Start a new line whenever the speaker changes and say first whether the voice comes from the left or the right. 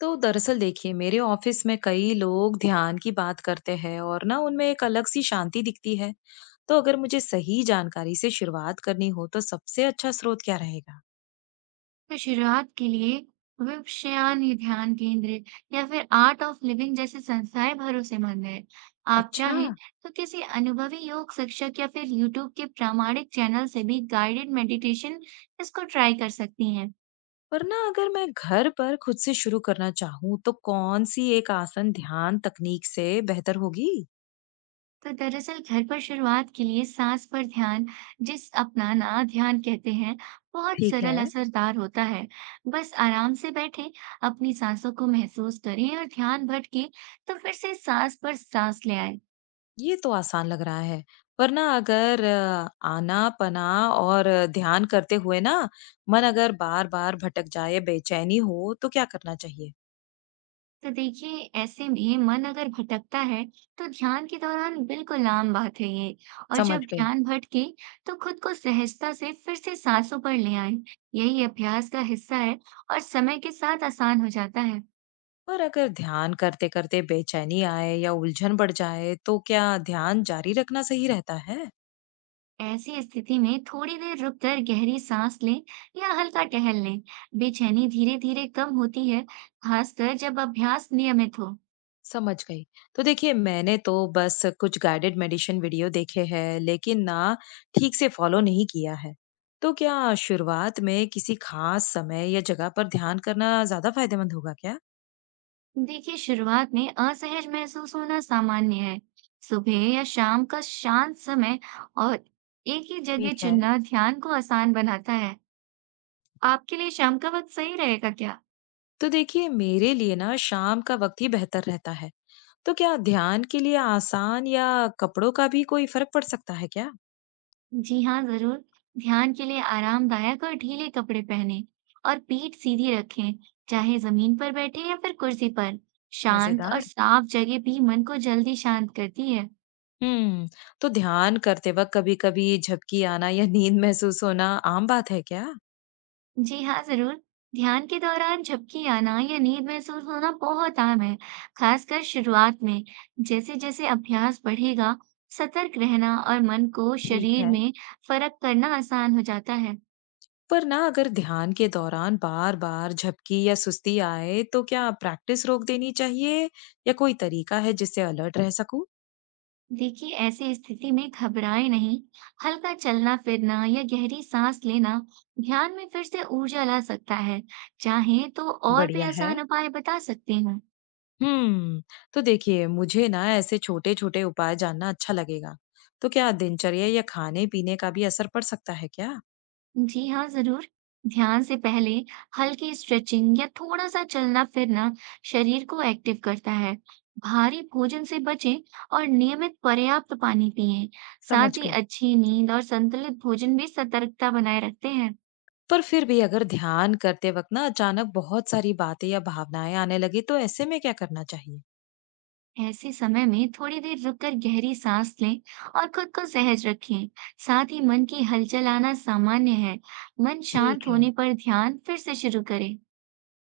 left: तो दरअसल देखिए मेरे ऑफिस में कई लोग ध्यान की बात करते हैं और ना उनमें एक अलग सी शांति दिखती है। तो अगर मुझे सही जानकारी से शुरुआत करनी हो तो सबसे अच्छा स्रोत क्या रहेगा?
right: तो शुरुआत के लिए विपश्यनी ध्यान केंद्र या फिर आर्ट ऑफ लिविंग जैसी संस्थाएं भरोसेमंद है। आप
left: अच्छा।
right: चाहें तो किसी अनुभवी योग शिक्षक या फिर यूट्यूब के प्रामाणिक चैनल से भी गाइडेड मेडिटेशन इसको ट्राई कर सकती हैं।
left: पर ना अगर मैं घर पर खुद से शुरू करना चाहूँ तो कौन सी एक आसन ध्यान तकनीक से बेहतर होगी?
right: तो दरअसल घर पर शुरुआत के लिए सांस पर ध्यान, जिस अपनाना ध्यान कहते हैं, बहुत
left: ठीक
right: सरल
left: है।
right: असरदार होता है। बस आराम से बैठे, अपनी सांसों को महसूस करें और ध्यान भटके तो फिर से सांस पर सांस ले आए।
left: ये तो आसान लग रहा है। पर ना अगर आना पना और ध्यान करते हुए ना मन अगर बार बार भटक जाए बेचैनी हो तो क्या करना चाहिए?
right: तो देखिए, ऐसे में मन अगर भटकता है तो ध्यान के दौरान बिल्कुल आम बात है ये। और
left: समझ
right: जब
left: गई।
right: ध्यान भटके तो खुद को सहजता से फिर से सांसों पर ले आए। यही अभ्यास का हिस्सा है और समय के साथ आसान हो जाता है।
left: पर अगर ध्यान करते-करते बेचैनी आए या उलझन बढ़ जाए, तो क्या ध्यान जारी रखना सही रहता है?
right: ऐसी स्थिति में थोड़ी देर रुककर गहरी सांस लें या हल्का टहल लें। बेचैनी धीरे धीरे कम होती है, खासकर जब अभ्यास नियमित हो।
left: समझ गई। तो देखिए, मैंने तो बस कुछ गाइडेड मेडिटेशन वीडियो देखे हैं, लेकिन ना ठीक से फॉलो नहीं किया है। तो क्या शुरुआत में किसी खास समय या जगह पर ध्यान करना ज़्यादा फायदेमंद होगा क्या?
right: देखिए, शुरुआत में असहज महसूस होना सामान्य है। सुबह या शाम का शांत समय और एक ही जगह
left: ठीक है।
right: चुनना ध्यान को आसान बनाता है। आपके लिए शाम का वक्त सही रहेगा क्या?
left: तो देखिए, मेरे लिए ना शाम का वक्त ही बेहतर रहता है। तो क्या ध्यान के लिए आसान या कपड़ों का भी कोई फर्क पड़ सकता है क्या?
right: जी हाँ, जरूर। ध्यान के लिए आरामदायक और ढीले कपड़े पहनें और पीठ सीधी रखें, चाहे जमीन पर बैठे या फिर कुर्सी पर। शांत और
left: मजेदार।
right: साफ जगह भी मन को जल्दी शांत करती है।
left: हुँ, तो ध्यान करते वक़्त कभी-कभी झपकी आना या नींद महसूस होना आम बात है क्या?
right: जी हाँ, ज़रूर। ध्यान के दौरान झपकी आना या नींद महसूस होना बहुत आम है, खासकर शुरुआत में। जैसे-जैसे अभ्यास बढ़ेगा, सतर्क रहना और मन को
left: ठीक
right: शरीर
left: है।
right: में फर्क करना आसान हो जाता है।
left: पर ना अगर ध्यान के दौरान बार-बार झपकी या सुस्ती आए तो क्या प्रैक्टिस रोक देनी चाहिए या कोई तरीका है जिससे अलर्ट रह सकूं?
right: देखिए, ऐसी स्थिति में घबराएं नहीं, हल्का चलना-फिरना या गहरी सांस लेना ध्यान में फिर से ऊर्जा ला सकता है। चाहें तो और भी
left: बढ़िया है।
right: आसान उपाय बता सकती हूँ।
left: हम्म, तो देखिए मुझे ना ऐसे छोटे-छोटे उपाय जानना अच्छा लगेगा। तो क्या दिनचर्या या खाने-पीने का भी असर पड़ सकता है क्या?
right: जी हाँ, ज़रूर। ध्यान से पहले हल्की स्ट्रेचिंग या थोड़ा-सा चलना-फिरना शरीर को एक्टिव करता है। भारी भोजन से बचें और नियमित पर्याप्त पानी पिएँ। साथ
left: समझ
right: ही
left: गई।
right: अच्छी नींद और संतुलित भोजन भी सतर्कता बनाए रखते हैं।
left: पर फिर भी अगर ध्यान करते वक़्त ना अचानक बहुत सारी बातें या भावनाएँ आने लगी तो ऐसे में क्या करना चाहिए?
right: ऐसे समय में थोड़ी देर रुककर गहरी साँस लें और खुद को सहज रखें। साथ ही मन की हलचल आना सामान्य है। मन
left: ठीक
right: शांत
left: है।
right: होने पर ध्यान फिर से शुरू करें।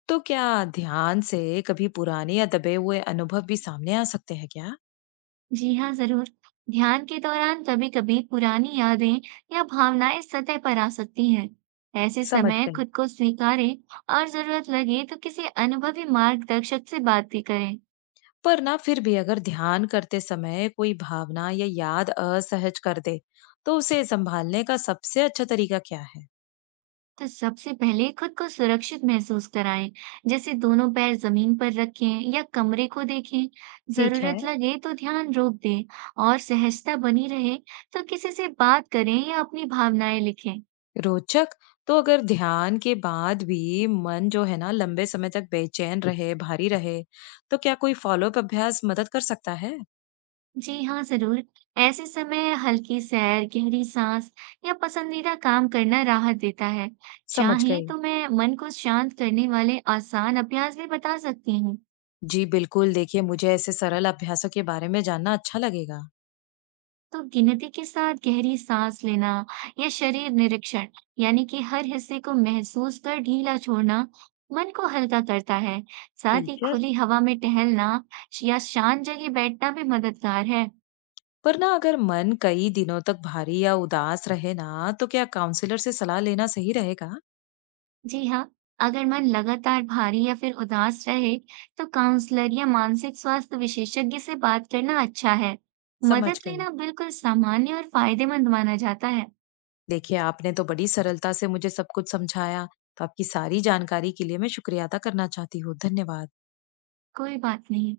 left: तो क्या ध्यान से कभी पुराने या दबे हुए अनुभव भी सामने आ सकते हैं क्या?
right: जी हाँ, जरूर। ध्यान के दौरान कभी-कभी पुरानी यादें या भावनाएं सतह पर आ सकती हैं। ऐसे
left: समझ
right: समय
left: गई।
right: खुद को स्वीकारें और जरूरत लगे तो किसी अनुभवी मार्गदर्शक से बात भी करें।
left: पर ना फिर भी अगर ध्यान करते समय कोई भावना या याद असहज कर दे तो उसे संभालने का सबसे अच्छा तरीका क्या है?
right: तो सबसे पहले खुद को सुरक्षित महसूस कराएं, जैसे दोनों पैर जमीन पर रखें या कमरे को देखें।
left: ठीक है।
right: जरूरत लगे तो ध्यान रोक दें और सहजता बनी रहे तो किसी से बात करें या अपनी भावनाएं लिखें।
left: रोचक। तो अगर ध्यान के बाद भी मन जो है ना लंबे समय तक बेचैन रहे भारी रहे तो क्या कोई फॉलोअप अभ्यास मदद कर सकता है?
right: जी हाँ, जरूर। ऐसे समय हल्की सैर, गहरी सांस या पसंदीदा काम करना राहत देता है।
left: समझ
right: चाहे
left: गई।
right: तो मैं मन को शांत करने वाले आसान अभ्यास भी बता सकती हूँ।
left: जी बिल्कुल, देखिए मुझे ऐसे सरल अभ्यासों के बारे में जानना अच्छा लगेगा।
right: तो गिनती के साथ गहरी सांस लेना या शरीर निरीक्षण, यानी कि हर हिस्से को महसूस कर ढीला छोड़ना, मन को हल्का करता है। साथ ही
left: दिलचस्प।
right: खुली हवा में टहलना या शांत जगह बैठना भी मददगार है।
left: पर ना अगर मन कई दिनों तक भारी या उदास रहे ना तो क्या काउंसलर से सलाह लेना सही रहेगा?
right: जी हाँ, अगर मन लगातार भारी या फिर उदास रहे, तो काउंसलर या मानसिक स्वास्थ्य विशेषज्ञ से बात करना अच्छा है। मदद
left: समझ गई।
right: लेना बिल्कुल सामान्य और फायदेमंद माना जाता है।
left: देखिए आपने तो बड़ी सरलता से मुझे सब कुछ समझाया। तो आपकी सारी जानकारी के लिए मैं शुक्रिया अदा करना चाहती हूँ। धन्यवाद।
right: कोई बात नहीं।